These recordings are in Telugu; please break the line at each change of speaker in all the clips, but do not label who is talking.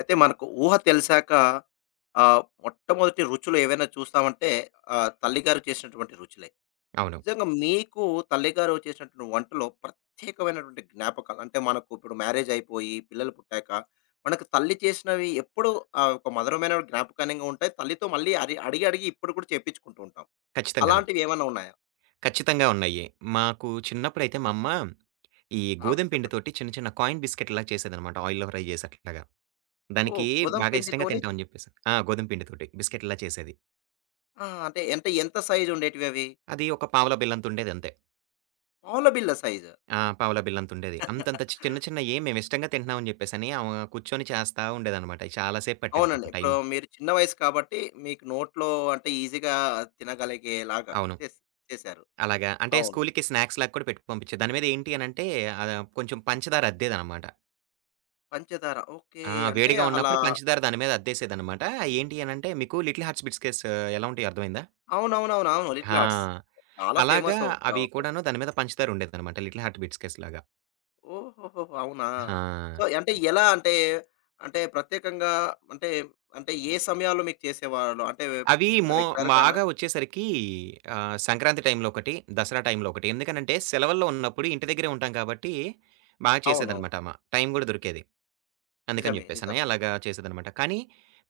అయితే మనకు ఊహ తెలిసాక మొట్టమొదటి రుచులు ఏవైనా చూస్తామంటే తల్లిగారు చేసినటువంటి రుచులే.
అవును.
నిజంగా మీకు తల్లిగారు చేసినటువంటి వంటలో ప్రత్యేకమైనటువంటి జ్ఞాపకాలు అంటే మనకు ఇప్పుడు మ్యారేజ్ అయిపోయి పిల్లలు పుట్టాక మనకు తల్లి చేసినవి ఎప్పుడూ ఒక మధురమైన జ్ఞాపకంగా ఉంటాయి. తల్లితో మళ్ళీ అడిగి అడిగి ఇప్పుడు కూడా చేపించుకుంటూ ఉంటాం.
ఖచ్చితంగాను.
అలాంటివి ఏమన్నా ఉన్నాయా?
ఖచ్చితంగా ఉన్నాయి. మాకు చిన్నప్పుడైతే మా అమ్మ, ఈ
ఆ!
గోధుమ
చెప్పండి.
పిండితోటి చిన్న చిన్న కాయిన్ బిస్కెట్‌లా చేసేదనమాట. ఆయిల్‌లో ఫ్రై చేసి అట్లాగా.
ఓహ్!
దానికి
గోధుమ
బాగా ఇష్టంగా
పిండితోని
తింటామని జెప్పేసి. ఆ! గోధుమ పిండితోటి బిస్కెట్‌లా చేసేది.
ఆ! అంటే ఎంత ఎంత సైజ్ ఉండేటివి అవి?
అది ఒక పావలా బిళ్ళంతుండేది అంతే.
పావుల బిళ్ళ సైజు.
ఆ! పావలా బిళ్ళంతుండేది. అంతంత చిన్న చిన్నయి మేము ఇష్టంగా తింటున్నామని జెప్పేసని ఆమె కూర్చొని చేస్తా ఉండేదనమాట. చాలా సేపు పట్టేది
అవునండి.
పాపం
ఇప్పుడు
టైము.
మీరు చిన్న వయసు కాబట్టి, మీకు నోట్లో అంటే ఈజీగా తినగలిగేలాగా
అవును.
చేస్ చేశారు.
అలాగా అంటే
అవును.
స్కూలుకి స్నాక్స్‌లాగా కూడా పెట్టి పంపించేది. దాని మీద ఏంటి అనంటే కొంచెం పంచదార అద్దేదనమాట.
పంచదార ఓకే.
ఆ!
అంటే
వేడిగా
అలా.
ఉన్నప్పుడు పంచదార దాని మీద అద్దేసేదనమాట. ఏంటి అనంటే మీకు 'లిటిల్ హార్ట్స్ బిస్కెట్స్' ఎలా ఉంటాయో అర్థమైందా?
అవునవునవును. అవును. 'లిటిల్
ఆ!
హార్ట్స్' చాలా
అలాగా
ఫేమస్ ఒక
అవి
ఒకప్పుడు.
కూడాను దాని మీద పంచదార ఉండేదనమాట 'లిటిల్ హార్ట్ బిస్కెట్స్' లాగా.
ఓహోహోహో! అవునా? సో,
ఆ!
అంటే ఎలా అంటే, అంటే ప్రత్యేకంగా అంటే, అంటే ఏ సమయాల్లో మీకు చేసేవాళ్ళు? అంటే
అవి మో
రెగ్యులర్‌గానా?
బాగా వచ్చేసరికి సంక్రాంతి టైంలో ఒకటి, దసరా టైంలో ఒకటి. ఎందుకనంటే సెలవుల్లో ఉన్నప్పుడు ఇంటి దగ్గరే ఉంటాం కాబట్టి, బాగా
అవునవును.
చేసేదనమాట ఆమ. టైం గూడా దొరికేది. అందుకని
నిజమే.
జెప్పేసని
నిజమే.
అలాగా చేసేదనమాట. కానీ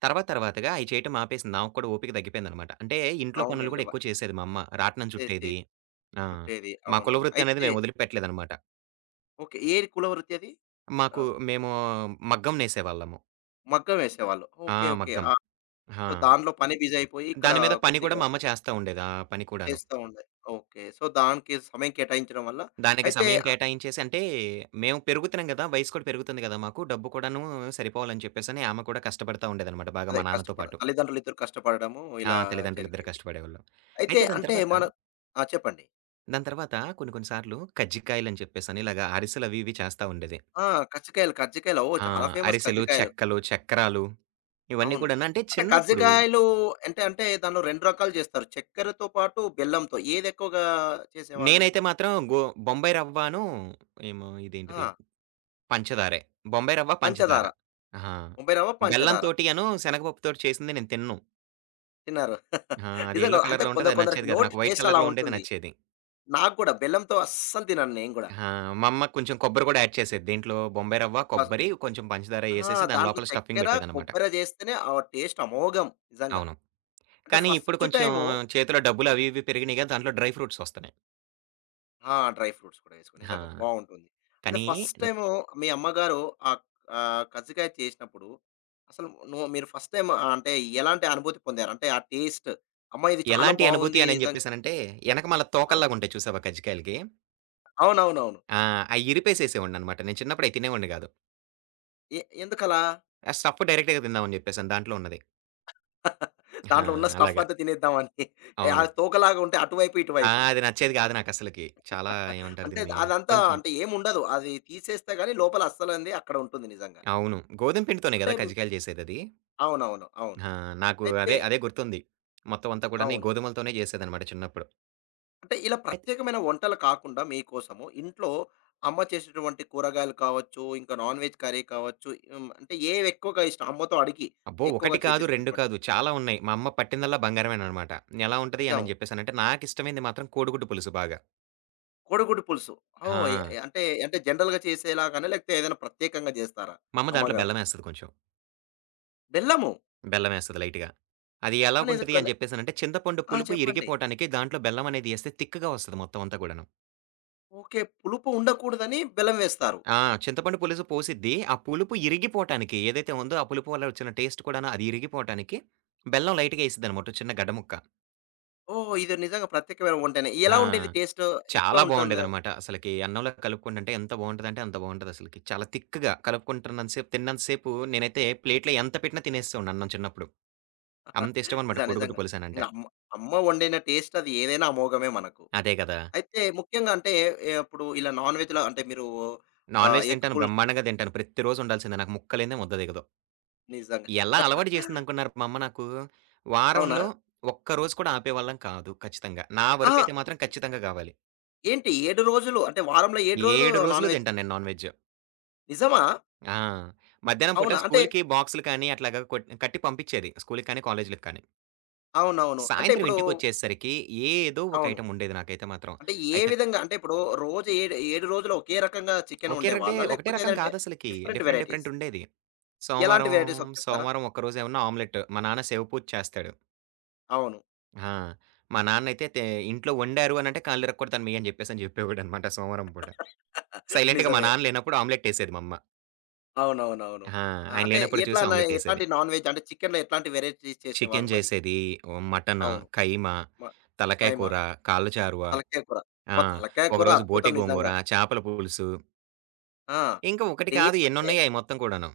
తర్వాత తర్వాతగా అయి చేయటం ఆపేసింది. ఆమెకు కూడా ఓపిక తగ్గిపోయిందనమాట. అంటే ఇంట్లో పనులు
అవునండి.
గూడా ఎక్కువ చేసేది మా అమ్మ. రాట్నం చుట్టేది.
చేసేది.
ఆ!
చుట్టేది.
మా
అవునవును.
కులవృత్తి అనేది
అయితే
మేము వదిలిపెట్టలేదనమాట.
ఓకే. ఏ కుల వృత్తి అది? ఆ!
మాకు మేము మగ్గం నేసేవాళ్ళము.
మగ్గం వేసేవాళ్ళు.
ఆ!
ఓకే. ఓకే.
మగ్గం.
ఆ!
ఆ!
సో, దాంట్లో పని బిజీ అయిపోయి ఇక్కడ
దాని మీద పని గూడా
కొద్దిగా
మా అమ్మ చేస్తా ఉండేది. ఆ పని కూడాను.
చేస్తా ఉండే. ఓకే. సో, దానికి సమయం కేటాయించడం వల్ల
దానికి
అయితే
సమయం కేటాయించేసి అంటే మేము పెరుగుతున్నాం గదా! వయసు కూడా పెరుగుతుంది గదా! మాకు డబ్బు కూడాను సరిపోవాలని చెప్పేసని ఆమె కూడా కష్టపడతా ఉండేదనమాట బాగా
అదే
మా నాన్నతో
కష్టపడ
పాటు.
తల్లిదండ్రులిద్దరూ కష్టపడడము
ఆ!
ఇలా
తల్లిదండ్రులిద్దరు
జరిగేది.
కష్టపడేవాళ్ళు.
అయితే
అయితే దాని
అంటే
తర్వాత
మన ఆ! చెప్పండి.
దాని తర్వాత కొన్ని కొన్ని సార్లు కజ్జికాయలని చెప్పేసని ఇలాగ అరిసెలు అవి ఇవి చేస్తా ఉండేది.
ఆ! కజ్జికాయలు, కజ్జికాయలు. ఓహ్!
ఆ!
చాలా ఫేమస్
అరిసెలు,
కజ్జికాయలు.
చెక్కలు, చక్రాలు ఇవన్నీ
అవును.
కూడాను అంటే
అంటే
చిన్నప్పుడు
కజ్జికాయలు అంటే, అంటే దాంట్లో 2 రకాలు చేస్తారు. చక్కెరతో పాటు బెల్లంతో. ఏదెక్కువగా చేసేవాళ్ళు
నేనైతే
మరి?
మాత్రం బొంబాయి రవ్వను ఏమో ఇదేంటిది
ఆ!
పంచదారే. బొంబాయి రవ్వ, పంచదార.
పంచదార.
ఆహా!
బొంబాయి రవ్వ, పంచదార.
బెల్లంతోటి అను శనగపప్పుతోటి చేసింది నేను తినను.
తిన్నారు.
ఆ! అది
నిజంగా
యెల్లో
అంటే
కలర్‌లో ఉంటది
కొందరు
అది
కొందరికి
నచ్చేది కాదు.
నోటి
నాకు వైట్
టేస్ట్ అలా
కలర్‌లో ఉండేది
ఉంటుంది.
నచ్చేది.
నాకు కూడా బెల్లంతో అస్సలు తినను నేను గూడా.
ఆ! మా అమ్మ కొంచెం కొబ్బరి కూడా యాడ్ చేసేది. దీంట్లో బొంబాయి రవ్వ,
అబ్బా!
కొబ్బరి కొంచెం పంచదార
ఆ!
యేసేసి దాని
దాంట్లో
లోపల స్టఫింగ్
చక్కెర,
పెట్టేదనమాట.
కొబ్బెర జేస్తేనే ఆ టేస్ట్ అమోఘం నిజంగా.
అవును.
అంటే
కానీ ఇప్పుడు
ఫస్ట్
కొంచెం
టైము.
చేతిలో డబ్బులు అవి ఇవి పెరిగినాయి కదా! దాంట్లో డ్రై ఫ్రూట్స్ వస్తున్నాయి.
ఆ! డ్రై ఫ్రూట్స్ కూడా ఏసుకొని నిజంగా
ఆ!
బావుంటుంది. అయితే
కానీ
ఫస్ట్ టైము మీ అమ్మగారు ఆహ్, కజ్జికాయ చేసినప్పుడు అసలు నో మీరు ఫస్ట్ టైమ్ అంటే ఎలాంటి అనుభూతి పొందారు? అంటే ఆ టేస్ట్ అమ్మా! ఇది చాలా
ఎలాంటి అనుభూతి
బావుంది
అని నేను
నిజంగా.
చెప్పేసానంటే, ఎనకమాల
అవును.
తోకల్లాగా ఉంటాయి చూసావా కజ్జికాయలకి?
అవునవునవును.
ఆ! అయి ఇరిపేసేసేవాడిననమాట. నేను చిన్నప్పుడు అయి తినేవాడిని గాదు.
ఎందుకలా?
ఆ స్టఫ్ డైరెక్ట్‌గా తిందామని చెప్పేసని దాంట్లో ఉన్నది. ఆ!
దాంట్లో ఉన్న స్టఫ్
అలాగా.
అంతా తినేద్దామని. ఏ, ఆ
అవును.
తోకలాగా ఉంటే అటువైపు,
ఆ!
ఇటువైపు.
అది నచ్చేది కాదు నాకసలకి. చాలా ఏమంటారు
అంటే
దీన్ని?
అదంతా
కొంచెం
అంటే ఏముండదు. అది తీసేస్తే గాని లోపల అస్సలంది అక్కడ ఉంటుంది నిజంగా.
అవును. గోధుమ పిండితోనే
అంటే
గదా! కజ్జికాయలు చేసేదది.
అవునవును. అవును.
ఆ! నాకు
అయితే
అదే అదే గుర్తుంది. మొత్తం అంతా కూడాను ఈ
అవును.
గోధుమలతోనే చేసేదనమాట చిన్నప్పుడు.
అంటే ఇలా ప్రత్యేకమైన వంటలు కాకుండా మీకోసము ఇంట్లో అమ్మ చేసేటువంటి కూరగాయలు కావచ్చు, ఇంకా నాన్ వెజ్ కర్రీ కావచ్చు, అంటే ఏవి ఎక్కువగా ఇష్టం? అమ్మతో అడిగి
అబ్బో!
ఎక్కువగా
1 కాదు, 2
చేపించుకునేటువంటివి.
కాదు చాలా ఉన్నాయి. మా అమ్మ పట్టిందల్లా బంగారమేననమాట. ఎలా ఉంటది
నిజం.
అని చెప్పేసనంటే నాకిష్టమైంది మాత్రం కోడిగుడ్డు పులుసు బాగా.
కోడిగుడ్డు పులుసు. ఓహ్!
ఆ!
అంటే అంటే జనరల్‌గా చేసేలాగానా? లేకపోతే ఏదైనా ప్రత్యేకంగా జేస్తారా
మా అమ్మ దాంట్లో
అమ్మగారు?
బెల్లమేస్తది కొంచెం.
బెల్లము.
బెల్లమేస్తది లైట్‌గా. అది
ఆ! లేదు.
ఎలాగుంటది
కానీ
అని చెప్పేసనంటే చింతపండు
ఆ!
పులుపు
చెప్పండి.
ఇరిగిపోవటానికి దాంట్లో బెల్లం అనేది ఎస్తే తిక్కగా వస్తది మొత్తం అంతా కూడాను.
ఓకే. పులుపు ఉండకూడదని బెల్లం వేస్తారు.
ఆ! చింతపండు పులుసు పోసిద్ది. ఆ పులుపు ఇరిగిపోవటానికి ఏదైతే ఉందో ఆ పులుపు వల్ల వచ్చిన టేస్ట్ కూడాను అది ఇరిగిపోవటానికి బెల్లం లైట్‌గా ఎసిద్దనమాట. ఓ చిన్న గడ్డ ముక్క.
ఓహ్! ఇది నిజంగా ప్రత్యేకమైన వంటనే. ఎలా
ఆ!
ఉండేది టేస్టు? ఎట్లా
చాలా
ఉంటుంది?
బావుండేదనమాట. అసలకి అన్నంలో కలుపుకుంటుంటే ఎంత బావుంటదంటే అంత బావుంటదసలకి. చాలా తిక్‌గా కలుపుకుంటున్నంత సేపు, తిన్నంత సేపు నేనైతే ప్లేట్‌లో ఎంత పెట్టినా తినేసేవాడిని అన్నం చిన్నప్పుడు. అంత ఇష్టమనమాట
నిజం
కోడిగుడ్డు
నిజంగా. ఇంగ
పులుసనంటే.
అమ్మ, అమ్మ వండిన టేస్ట్ అది ఏదైనా అమోఘమే మనకు.
అదే గదా!
అయితే ముఖ్యంగా అంటే ఇప్పుడు ఇలా నాన్ వెజ్‌లో అంటే మీరు
నాన్ వెజ్
ఎగ్
తింటాను,
పుల్స్
బ్రహ్మాండంగా తింటాను. ప్రతిరోజు ఉండాల్సిందే నాకు ముక్క లేనిదే ముద్ద దిగదు.
నిజంగా.
ఎలా అలవాటు చేసిందనుకున్నారు మా అమ్మ నాకు?
అవునా?
వారంలో ఒక్క రోజు కూడా ఆపేవాళ్ళం కాదు ఖచ్చితంగా. నా
అహా!
వరకైతే మాత్రం ఖచ్చితంగా గావాలి.
ఏంటి 7 రోజులు అంటే వారంలో 7 రోజులు
7
నాన్
రోజులు
వెజ్.
తింటాను నేను నాన్ వెజ్.
నిజమా?
ఆ! మధ్యాహ్నం పూట
అవునా? అంటే
స్కూలుకి బాక్సులు కానీ అట్లాగా కొట్ కట్టి పంపిచ్చేది. స్కూలుకి కానీ, కాలేజీలకి కానీ.
అవునవును. అంటే
సాయంత్రం
ఇప్పుడు
ఇంటికొచ్చేసరికి ఏదో ఒక
అవును.
ఐటెమ్ ఉండేది నాకైతే మాత్రం.
అంటే ఏ
అయితే
విధంగా? అంటే ఇప్పుడు ఏడు 7 రోజులు ఒకే రకంగా చికెన్
ఒకే రటే
వండేవాళ్ళా?
ఒకటే
లేకపోతే
రకం
ఏదంటే
కాదసలకి.
Different
different
varieties.
డిఫరెంట్ ఉండేది.
ఎలాంటి
సోమవారం,
వెరైటీస్ ఒకటి చెప్తారా?
సోమవారం ఒక్కరోజేమన్నా ఆమ్లెట్. మా నాన్న సేవ పూత చేస్తాడు.
అవును.
ఆ! మా నాన్నయితే ఇంట్లో వండారు అనంటే కాళ్ళిరక్కొడతాను మీ అని జెప్పేసని జెప్పేవాడనమాట సోమవారం పూట. సైలెంట్‌గా మా
నిజమే.
నాన్న లేనప్పుడు ఆమ్లెటేసేది మా అమ్మ.
అవునవునవును.
ఆ!
ఆ!
ఆయన
అంటే
లేనప్పుడు చూసి ఆమ్లెటేసేది.
ఎట్లాంటి నాన్ వెజ్ అంటే చికెన్‌లో ఎట్లాంటి వెరైటీస్ చేసేవాళ్ళు
చికెను
మరి?
జేసేది, మటను,
అవును.
కైమా,
మ
తలకాయ
ఖైమా,
కూర, కాళ్ళు చారువ,
తలకాయ కూర.
ఆ!
అబ్బా! తలకాయ కూర
ఒకరోజు
అద్భుతం
బోటి గోంగూర,
నిజంగా.
చేపల పులుసు.
ఆ!
ఇంకా ఒకటి
డైలీ
కాదు ఎన్నున్నాయి అయి మొత్తం కూడాను.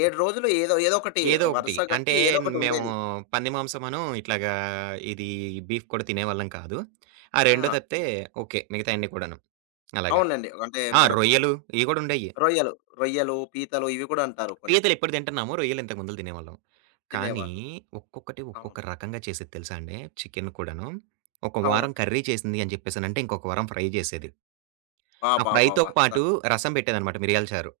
7 రోజులు ఏదో ఏదో ఒకటి
ఏదో ఒకటి.
వరుస
అంటే
కట్టి ఏదో ఒకటి
మేము
ఉండేది.
పంది మాంసమను, ఇట్లాగా ఇది బీఫ్ కూడా తినేవాళ్ళం కాదు. ఆ 2
ఆ!
తప్పితే ఓకే. మిగతాయన్నీ కూడాను. అలాగా.
అవునండి. అంటే
ఆ!
మనకు
రొయ్యలు ఇయి కూడా ఉండేయి.
రొయ్యలు, రొయ్యలు, పీతలు ఇవి కూడా అంటారు కొన్ని
పీతలు ఇప్పుడు తింటున్నాము. రొయ్యలు ఇంతకు ముందుల తినేవాళ్ళం. కానీ
తినేవాళ్ళు.
ఒక్కొక్కటి
అవును.
ఒక్కొక్క రకంగా చేసేది తెలుసా అండి చికెను కూడాను. ఒక
అవును.
వారం కర్రీ చేసింది అని చెప్పేసనంటే ఇంకొక వారం ఫ్రై చేసేది. ఆ ఫ్రైతో
అబ్బబ్బబ్బా! అసలు.
పాటు రసం పెట్టేదనమాట మిరియాల చారు.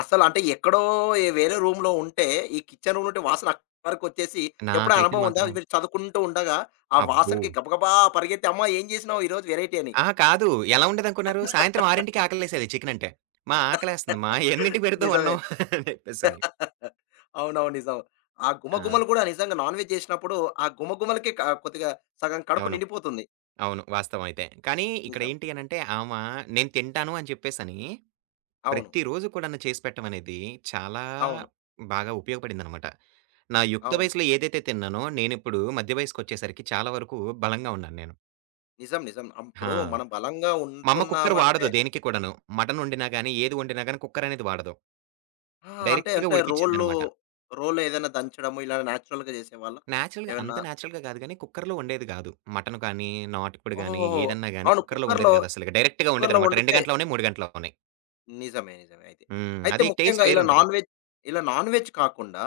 అసలంటే ఎక్కడో ఏ వేరే రూమ్‌లో ఉంటే, ఈ కిచెన్ రూమ్ నుండి వాసన అక్కడి వరకొచ్చేసి ఎప్పుడైనా
నాకైతే
అనుభవం ఉందా?
మాత్రం
మీరు చదువుకుంటూ ఉండగా, ఆ
అబ్బో!
వాసనకి గబగబా పరిగెత్తి, "అమ్మా! ఏం చేసినావు ఈరోజు వెరైటీ" అని.
అహా! కాదు. ఎలా ఉండేదనుకున్నారు? సాయంత్రం 6కి ఆకలేసేది చికెనంటే. మా ఆకలేస్తుంది మా ఎన్నింటికి పెడతావు
నిజమే.
అన్నం అని చెప్పేసని.
అవునవును. నిజం. ఆ
ఆ!
గుమగుమలు కూడా నిజంగా నాన్ వెజ్ చేసినప్పుడు, ఆ గుమగుమలకే కొద్దిగా సగం కడుపు
అవును.
నిండిపోతుంది.
అవును. వాస్తవం అయితే. కానీ ఇక్కడ
నిజం.
ఏంటి అనంటే ఆమా నేను తింటాను అని చెప్పేసని
అవును.
ప్రతిరోజు కూడాను చేసి పెట్టమనేది చాలా
అవును.
బాగా ఉపయోగపడిందనమాట. నా యుక్త
అవును.
వయసులో ఏదైతే తిన్నానో నేనిప్పుడు మధ్య వయసుకొచ్చేసరికి చాలా వరకు బలంగా ఉన్నాను నేను.
నిజం. నిజం.
ఆ!
అప్పుడు మనం బలంగా
మా అమ్మ కుక్కర్
ఉంటున్నామంటే
వాడదు దేనికి కూడాను. మటన్ వండినా గాని, ఏది వండినా గాని కుక్కర్ అనేది వాడదు.
ఆ! అంటే
డైరెక్ట్‌గా
అంటే రోల్లో,
ఉడికిచ్చిద్దనమాట.
రోల్లో ఏదైనా దంచడము ఇలా నేచురల్‌గా చేసేవాళ్ళా?
నేచురల్‌గా అంత
ఏమన్నా
నేచురల్‌గా గాదు గానీ, కుక్కర్‌లో వండేది గాదు. మటన్ కానీ, నాటుకోడి
ఓహ్!
గానీ, ఏదన్నా గానీ
అవును.
కుక్కర్‌లో వండేది గాదు అసలకి. డైరెక్ట్‌గా
కుక్కర్‌లో
వండేదనమాట. 2
వండితే
గంటలోనే, 3 గంటలోనే.
నిజమే. నిజమే అయితే.
హ్మ్.
అయితే
అది
ముఖ్యంగా
టేస్ట్
ఇలా
వేరుంటది.
నాన్ వెజ్ ఇలా నాన్ వెజ్ కాకుండా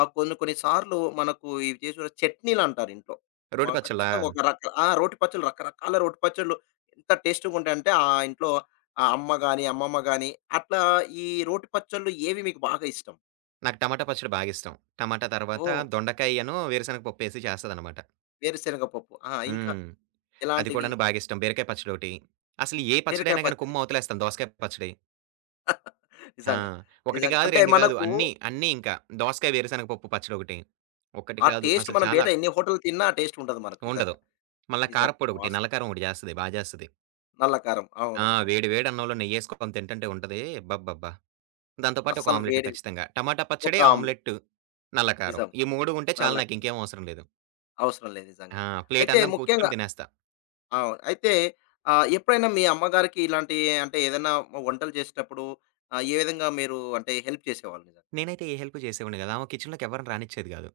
కొన్ని కొన్ని సార్లు మనకు ఇవి చేసిన చట్నీలంటారు ఇంట్లో.
రోటి పచ్చళ్ళా?
ఖచ్చితంగా ఒక ఆ! రోటి పచ్చళ్ళు రకరకాల రోటి పచ్చళ్ళు ఎంత టేస్ట్‌గా ఉంటాయంటే ఆ ఇంట్లో ఆ అమ్మ గాని, అమ్మమ్మ గాని అట్లా ఈ రోటి పచ్చళ్ళు ఏవి మీకు బాగా ఇష్టం?
నాకు టమాటా పచ్చడి బాగిష్టం. టమాటా తర్వాత
ఓహ్!
దొండకాయను, వేరుశనగ పప్పేసి చేస్తదనమాట.
వేరుశనగ పప్పు. ఆ! ఇంకా
హ్మ్. అది
ఎలాంటివి?
కూడాను బాగిష్టం. బీరకాయ పచ్చడోటి. అసలు ఏ
బీరకాయ
పచ్చడైనా గానీ
పచ్చడి.
కుమ్మవతలేస్తాను. దోసకాయ పచ్చడి. ఆ!
నిజంగా.
1
నిజంగా.
గాదు,
అంటే
2 గాదు
మనకు
అన్నీ, అన్నీ ఇంకా. దోసకాయ వేరుశనగ పప్పు పచ్చడొకటి. ఒకటి
ఆ
కాదు.
టేస్ట్
అసలు
మనం బయట
చాలా.
ఎన్ని హోటల్ తిన్నా ఆ టేస్ట్ ఉండదు మనకు
ఉండదు.
నిజంగా.
మళ్ళా
నిజం.
కారప్పొడి ఒకటి, నల్ల
వాస్తవం.
కారం ఒకటి జేస్తది. బా జేస్తది.
నల్ల కారం. అవును.
ఆ!
అవును.
వేడి వేడి అన్నంలో నెయ్యేసుకొని తింటంటే ఉంటది. అబ్బబ్బబ్బా! దాంతో పాటు ఒక
అస్సలు
ఆమ్లెట్
వేడి
ఖచ్చితంగా. టమాటా
ఒక
పచ్చడి,
ఆమ్లెట్.
ఆమ్లెట్, నల్ల కారం.
నిజం.
ఈ 3 ఉంటే
నల్ల
చాలు
కారం.
నాకింకేం అవసరం లేదు.
అవసరం లేదు నిజంగా.
ఆ! ప్లేట్
అయితే
అన్నం
ముఖ్యంగా
కూర్చొని తినేస్తా.
అవును. అయితే ఎప్పుడైనా మీ అమ్మగారికి ఇలాంటి అంటే ఏదైనా వంటలు చేసేటప్పుడు ఏ విధంగా మీరు అంటే హెల్ప్ చేసేవాళ్ళు నిజంగా?
నేనైతే ఏ హెల్ప్ జేసేవాడిని గాదు. ఆమె కిచెన్‌లోకి ఎవ్వరిని రానిచ్చేది గాదు.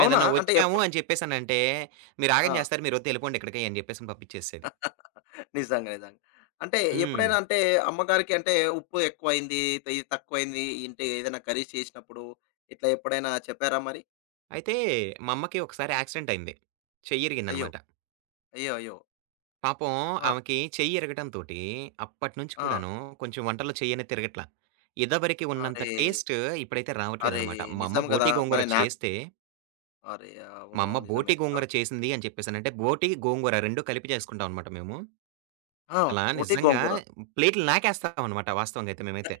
అవునా? అంటే
వచ్చాము
ఎప్పుడు
అని చెప్పేసనంటే, మీరాగం
ఆ!
జేస్తారు. మీరొద్దు ఎళ్ళిపోండి ఇక్కడికి అని జెప్పేసని పంపించేసేది.
నిజంగా. నిజంగా. అంటే
హ్మ్.
ఎప్పుడైనా అంటే అమ్మగారికి అంటే ఉప్పు ఎక్కువైంది, ఇది తక్కువైంది ఇంటే ఏదైనా కర్రీస్ చేసినప్పుడు ఇట్లా ఎప్పుడైనా చెప్పారా మరి?
అయితే మా అమ్మకి ఒకసారి యాక్సిడెంట్ అయింది.
అయ్యో!
చెయ్యిరిగిందనమాట.
అయ్యో! అయ్యో!
పాపం
ఆ!
ఆమెకి చెయ్యి ఇరగటంతోటి అప్పటినుంచి
ఆ!
కూడాను కొంచెం వంటల్లో చెయ్యనే తిరగట్ల. ఇదివరకి ఉన్నంత
అరే!
టేస్ట్ ఇప్పుడైతే
అరే!
రావట్లేదనమాట.
నిజం గదా! మన నాక్ అరే! అవును.
మా అమ్మ
అవును. నిజమే.
బోటి
ఆ!
గోంగూర చేసింది అని చెప్పేసనంటే, బోటి, గోంగూర 2 కలిపి చేసుకుంటాం అనమాట మేము.
ఆ!
అసలా
బోటి
నిజంగా
గోంగూర.
ప్లేటులు నాకేస్తామనమాట వాస్తవంగా అయితే మేమైతే.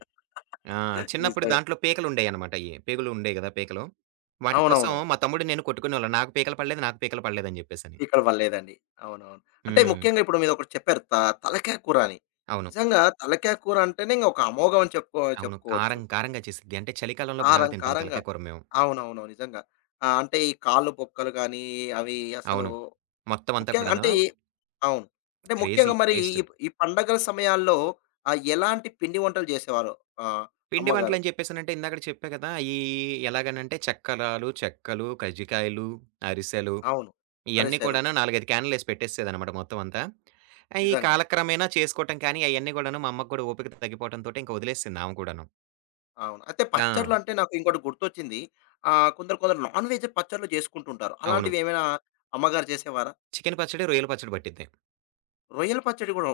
ఆ! చిన్నప్పుడు
నిజమే.
దాంట్లో పేకలుండేయనమాట అయి. పేగులు ఉండేయి గదా! పేకలు. వాటి కోసం
అవునవును.
మా తమ్ముడు, నేను కొట్టుకునేవాళ్ళం. నాకు పీకలు పడలేదు, నాకు పీకలు పడలేదని జెప్పేసని.
ఇక్కడ పడలేదండి. అవునవును. అంటే
హ్మ్.
ముఖ్యంగా ఇప్పుడు మీరొకటి చెప్పారు తలకాయ కూర అని.
అవును.
నిజంగా తలకాయ కూర అంటేనే ఇంక ఒక అమోఘం అని
అవును.
చెప్పుకోవచ్చు.
కారం కారంగా చేసిద్ది. అంటే చలికాలంలో బాగా
కారం
తింటాం
కారంగా.
తలకాయ కూర మేము.
అవునవును. నిజంగా. అంటే ఈ కాళ్ళు బొక్కలు గానీ, అవి అసలు
అవును. మొత్తం అంతా
ముఖ్యంగా
కూడాను
అంటే ఈ అవును. అంటే
క్రేజీ
ముఖ్యంగా మరి
టేస్ట్.
ఈ ఈ పండగల సమయాల్లో ఎలాంటి పిండి వంటలు చేసేవారు ఆహ్,
పిండి
అమ్మగారు?
వంటలని చెప్పేసనంటే ఇందాకడ చెప్పా కదా! అయి ఎలాగనంటే చక్కరాలు, చెక్కలు, కజ్జికాయలు, అరిసెలు
అవును.
ఇయన్నీ
అరిసెలు.
కూడాను 4, 5 క్యాన్‌లేసి పెట్టేసేదనమాట మొత్తం అంతా. అయి
నిజంగా.
కాలక్రమేణా చేసుకోవటం కానీ అయన్నీ కూడాను మా అమ్మకి కూడా ఓపిక తగ్గిపోవటంతోటి ఇంక వదిలేసింది ఆమె కూడాను.
అవును. అయితే
ఆ!
పచ్చడ్లు అంటే నాకు ఇంకోటి గుర్తొచ్చింది. కొందరు కొందరు నాన్ వెజ్ పచ్చడ్లు చేసుకుంటుంటారు.
అవును.
అలాంటివి ఏమైనా అమ్మగారు చేసేవారా?
చికెను పచ్చడి, రొయ్యల పచ్చడి పట్టిద్ది.
రొయ్యల పచ్చడి గూడా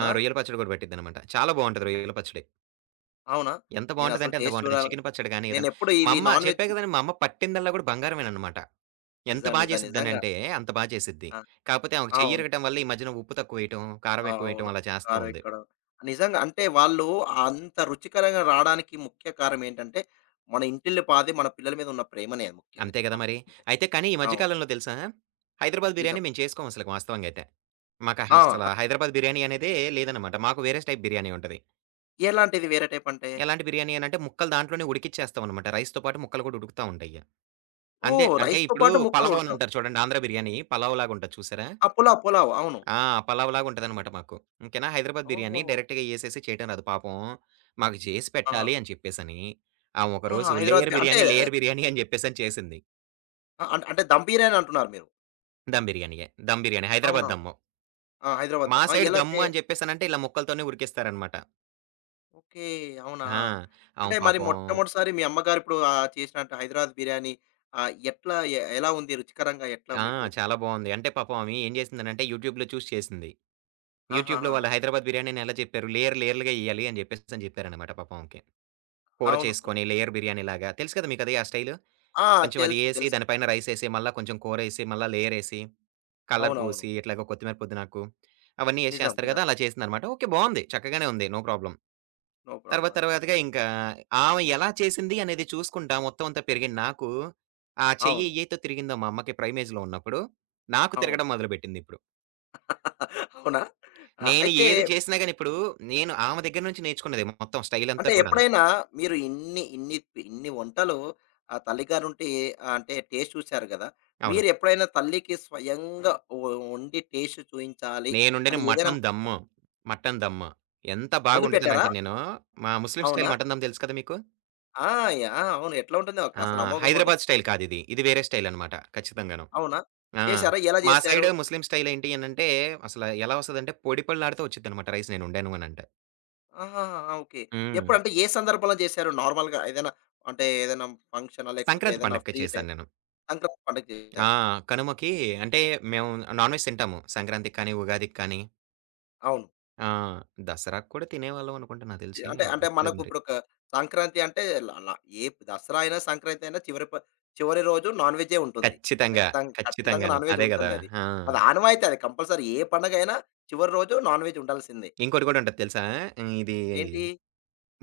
ఆ! రొయ్యల పచ్చడి కూడా పట్టిద్దనమాట. చాలా బావుంటది రొయ్యల పచ్చడి.
అవునా?
ఎంత
నేనసలు
బావుంటదంటే అంత
టేస్ట్
బావుంటది.
చూడాలి.
చికెను పచ్చడి గాని ఏదైనా
నేనెప్పుడు
మా
ఇవి
అమ్మ
నాన్
చెప్పా
వెజ్
కదండీ! మా అమ్మ పట్టిందల్లా గూడా బంగారమేననమాట. ఎంత
నిజం.
బా
నిజం. నిజంగా.
చేసిద్దనంటే అంత బా చేసిద్ది.
ఆ!
కాపోతే ఆమెకు
అవును.
చెయ్యిరగటం వల్ల ఈ మధ్యన ఉప్పు తక్కువేయటం, కారం ఎక్కువేయటం
అవును.
అలా చేస్తా ఉంది.
కారెక్కడం. నిజంగా అంటే వాళ్ళు అంత రుచికరంగా రాడానికి ముఖ్య కారణం ఏంటంటే, మన ఇంటిల్లిపాది మన పిల్లల మీద ఉన్న ప్రేమనే ముఖ్యంగా
అంతే గదా మరి.
చెప్పాలంటే.
అయితే కానీ ఈ మధ్య
అవును.
కాలంలో తెలుసా? హైదరాబాద్ బిర్యానీ
నిజం.
మేము చేసుకోం అసలకి వాస్తవంగయితే. మాకు
ఆ!
అసల హైదరాబాద్ బిర్యానీ అనేదే లేదనమాట. మాకు వేరే టైప్ బిర్యానీ ఉంటది.
ఎలాంటిది వేరే టైప్ అంటే?
ఎలాంటి బిర్యానీ అనంటే ముక్కలు దాంట్లోనే ఉడికిచ్చేస్తామనమాట. రైస్‌తో పాటు ముక్కలు గూడా ఉడుకుతా ఉంటాయి. అంతే
ఓహ్!
అంటే
రైస్‌తో
ఇప్పుడు
పాటు ముక్కలు
పలావ్
ఉడకవు.
అనంటారు చూడండి. ఆంధ్ర బిర్యానీ పలావ్ లాగుంటది చూసారా?
ఆ! పులావ్ అవును.
ఆ! పలావ్‌లాగా ఉంటదనమాట మాకు. ఓకేనా. హైదరాబాద్ బిర్యానీ
ఓహ్!
డైరెక్ట్‌గా ఏసేసి చేయటం రాదు. పాపం మాకు చేసి
ఆ!
పెట్టాలి అని చెప్పేసని, ఆమె
ఆ!
ఒకరోజు లేయర్
అంటే,
బిర్యానీ, లేయర్ బిర్యానీ అని చెప్పేసని చేసింది.
అ అంటే దమ్ బిర్యానీ అంటున్నారు మీరు.
దమ్ బిర్యానీయే. దమ్ బిర్యానీ.
అవునా?
హైదరాబాద్ దమ్ము.
ఆ! హైదరాబాద్
మా
దమ్. ఆ!
సైడ్
ఎలా
దమ్ము
చే
అని చెప్పేసనంటే ఇలా ముక్కలతోనే ఉరికిస్తారనమాట.
ఓకే. అవునా?
ఆ! ఆమె
అంటే మరి
పాపం
మొట్టమొదటిసారి మీ అమ్మగారిప్పుడు చేసినట్టు హైదరాబాద్ బిర్యానీ ఎట్లా ఎ ఎలా ఉంది రుచికరంగా ఎట్లా
ఆ!
మీకు?
చాలా బావుంది. అంటే పాపం ఆమె ఏం చేసిందనంటే యూట్యూబ్‌లో చూసి చేసింది. యూట్యూబ్‌లో
ఆహాహా!
వాళ్ళు హైదరాబాద్ బిర్యానీని ఎలా చెప్పారు? లేయర్ లేయర్‌లుగా ఎయ్యాలి అని చెప్పేసని చెప్పారనమాట పాపం ఆమెకి. కూర
అవునవును.
చేసుకొని లేయర్ బిర్యానీ లాగా. తెలుసు కదా మీకది ఆ స్టైలు.
ఆ!
కొంచెం అది
తెలుసు.
ఏసి
తెలుసు.
దాని పైన రైసేసి, మళ్ళా కొంచెం కూరేసి, మళ్ళా లేయరేసి, కలర్
అవునవును.
పోసి, ఇట్లాగ కొత్తిమీర పుదీనాకు అవన్నీ ఏసి
నిజం.
చేస్తారు
నిజం.
గదా! అలా చేసిందనమాట. ఓకే. బావుంది. చక్కగానే ఉంది. No problem.
No problem.
తర్వాత
అదే. అదే.
తర్వాతగా ఇంకా ఆమె ఎలా చేసింది అనేది చూసుకుంటా మొత్తం అంతా పెరిగిన నాకు, ఆ చెయ్యి
అవును.
ఏయైతే తిరిగిందో మా అమ్మకి ప్రైమ్ ఏజ్‌లో ఉన్నప్పుడు, నాకు
అవును.
తిరగడం మొదలుపెట్టిందిప్పుడు.
అవునా? ఆ!
నేను
అయితే
ఏది చేసినా గాని ఇప్పుడు నేను ఆమె దగ్గర నుంచి నేర్చుకున్నది మొత్తం స్టైలంతా
అంటే
కూడాను.
ఎప్పుడైనా మీరు ఇన్ని ఇన్ని ఇన్ని వంటలు ఆ తల్లిగారుంటే అంటే టేస్ట్ చూసారు గదా!
అవును.
మీరెప్పుడైనా తల్లికి స్వయంగా వండి టేస్ట్ చూయించాలి
నేనుండేది
అని ఏదైనా
మటన్ దమ్ము. మటన్ దమ్ము. ఎంత
వండి పెట్టారా?
బాగుండుతానంటే నేను, మా ముస్లిం
అవునా?
స్టైల్ మటన్ దమ్ తెలుసు కదా మీకు?
ఆ! ఆ! అవును. ఎట్లా ఉంటుంది? ఒక
ఆ!
అసలు అమోఘంగా ఉంటుంది.
హైదరాబాద్ స్టైల్ కాదిది. ఇది ఇది వేరే స్టైల్ అనమాట ఖచ్చితంగాను.
అవునా?
ఆ!
చేశారా? ఎలా
మా
చేశారు?
సైడ్ ముస్లిం స్టైల్ ఏంటి అనంటే, అసల ఎలా వస్తదంటే పొడి పళ్ళాడుతూ వచ్చిద్దనమాట రైస్ నేను వండాను అనంటే.
ఆహాహా! ఓకే.
హ్మ్.
ఎప్పుడంటే ఏ సందర్భంలో చేశారు? నార్మల్‌గా ఏదైనా అంటే ఏదైనా ఫంక్షనా? లేకపోతే
సంక్రాంతి
ఏదైనా
పండగకి
ఫ్రీ
చేశాను
టైమ్
నేను.
సంక్రాంతి పండగ
ఆ!
చేశారు.
కనుమకి అంటే మేము నాన్ వెజ్ తింటాము. సంక్రాంతికి కానీ, ఉగాదికి కానీ.
అవును.
ఆ! దసరాకి కూడా తినేవాళ్ళం అనుకుంటా నాకు తెలిసి.
అంటే
నాకు
అంటే
గుర్తులేదు
మనకు
మరి.
ఇప్పుడు ఒక సంక్రాంతి అంటే ల ల ఏ దసరా అయినా, సంక్రాంతి అయినా చివరి రోజు నాన్ వెజ్జే ఉంటుంది.
ఖచ్చితంగా.
ఖచ్చితంగా
ఖచ్చితంగాను.
నాన్ వెజ్
అదే గదా!
ఉంటుంది అది.
ఆ!
అది ఆనవాయితీ అది కంపల్సరీ ఏ పండగైనా చివరి రోజు నాన్ వెజ్ ఉండాల్సిందే.
ఇంకోటి కూడా ఉంటది తెలుసా? హ్మ్. ఇది
ఏంటి?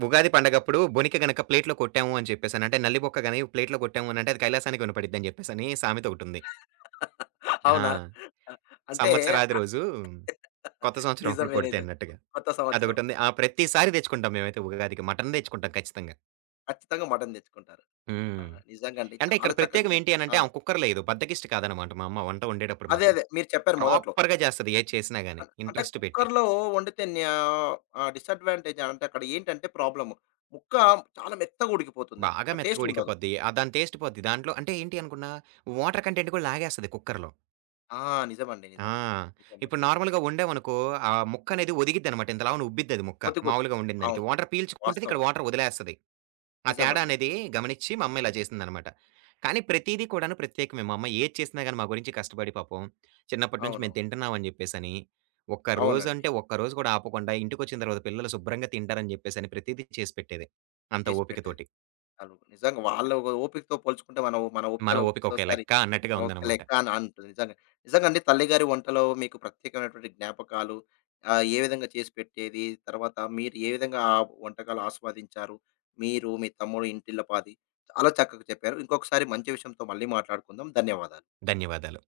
ఉగాది పండగప్పుడు బొనిక గనక ప్లేట్‌లో కొట్టాము అని చెప్పేసని అంటే నల్లిబొక్క గాని ప్లేట్‌లో కొట్టాము అనంటే అది కైలాసానికి వినపడిద్దని చెప్పేసని సామెత ఒకటుంది.
అవునా?
ఆ!
అంటే
సంవత్సరాది రోజు కొత్త సంవత్సరం అప్పుడు
నిజమే.
కొడితే
నిజమే.
అన్నట్టుగా.
కొత్త సంవత్సరం.
అదొకటుంది. ఆ! ప్రతిసారి తెచ్చుకుంటాం మేమైతే ఉగాదికి మటన్ తెచ్చుకుంటాం ఖచ్చితంగా.
ఖచ్చితంగా మటన్ తెచ్చుకుంటారు. ఆ!
హ్మ్.
నిజంగా అండి.
అంటే
చాలా
ఇక్కడ
చక్కగా
ప్రత్యేకం
చెప్
ఏంటి అనంటే
ఆ!
ఆమె కుక్కర్ లేదు. బద్ధకిష్టి కాదనమాట మా అమ్మ వంట వండేటప్పుడు
అదే.
మాత్రం.
అదే. మీరు చెప్పారు మొదట్లో.
ప్రాపర్‌గా చేస్తది ఏది చేసినా గాని
అంటే
ఇంట్రెస్ట్ పెట్టి.
కుక్కర్‌లో వండితే డిసడ్వాంటేజ్ అంటే అక్కడ ఏంటంటే ప్రాబ్లమ్. ముక్క చాలా మెత్తగా ఉడికిపోతుందింక.
బాగా
ఆ
మెత్తగా
టేస్ట్ ఉండదు.
ఉడికిపోద్ది. ఆ! దాని టేస్ట్ పోద్ది. దాంట్లో అంటే ఏంటి అనుకున్నా వాటర్ కంటెంట్ కూడా లాగేస్తది కుక్కర్‌లో.
ఆ! నిజమండి.
ఆ!
నిజం.
ఇప్పుడు
నిజమండి.
నార్మల్‌గా వండామనుకో, ఆ ముక్కనేది ఒదిగిద్దనమాట. ఇంత లావున ఉబ్బిద్దది ముక్క.
కొద్ది కొద్ది.
మామూలుగా వండిన దానికి.
అవును.
వాటర్ పీల్చుకుంటది.
వాస్తవం
ఇక్కడ
అండి.
వాటర్ వదిలేస్తది. ఆ తేడా
నిజమండి. నిజం.
అనేది గమనిచ్చి మా అమ్మ ఇలా చేసిందనమాట. కానీ ప్రతీదీ కూడాను ప్రత్యేకమే. మా అమ్మ ఏది చేసినా గాని మా గురించి కష్టపడి పాపం చిన్నప్పటి నుంచి మేము
అవునవును.
తింటున్నామని జెప్పేసని, ఒక్క
అవునండి.
రోజంటే ఒక్క రోజు కూడా ఆపకుండా ఇంటికొచ్చిన తర్వాత పిల్లలు శుభ్రంగా తింటారని జెప్పేసని ప్రతీదీ చేసి పెట్టేది. అంత
చేసి పెట్టేది.
ఓపికతోటి.
అవును. నిజంగా వాళ్ళ ఓపికతో పోల్చుకుంటే మనం మన
మన
ఓపికలో
ఓపిక ఒక
ఒక్కోసారి
లెక్క అన్నట్టుగా
ఒక
ఉందనమాట.
లెక్క అని అంటుంది నిజంగా. నిజంగా అండి తల్లిగారి వంటలో మీకు ప్రత్యేకమైనటువంటి జ్ఞాపకాలు ఏ విధంగా చేసి పెట్టేది? తర్వాత మీరు ఏ విధంగా ఆ వంటకాలు ఆస్వాదించారు? మీరు, మీ తమ్ముడు ఇంటిల్లపాది చాలా చక్కగా చెప్పారు. ఇంకొకసారి మంచి విషయంతో మళ్ళీ మాట్లాడుకుందాం. ధన్యవాదాలు.
ధన్యవాదాలు.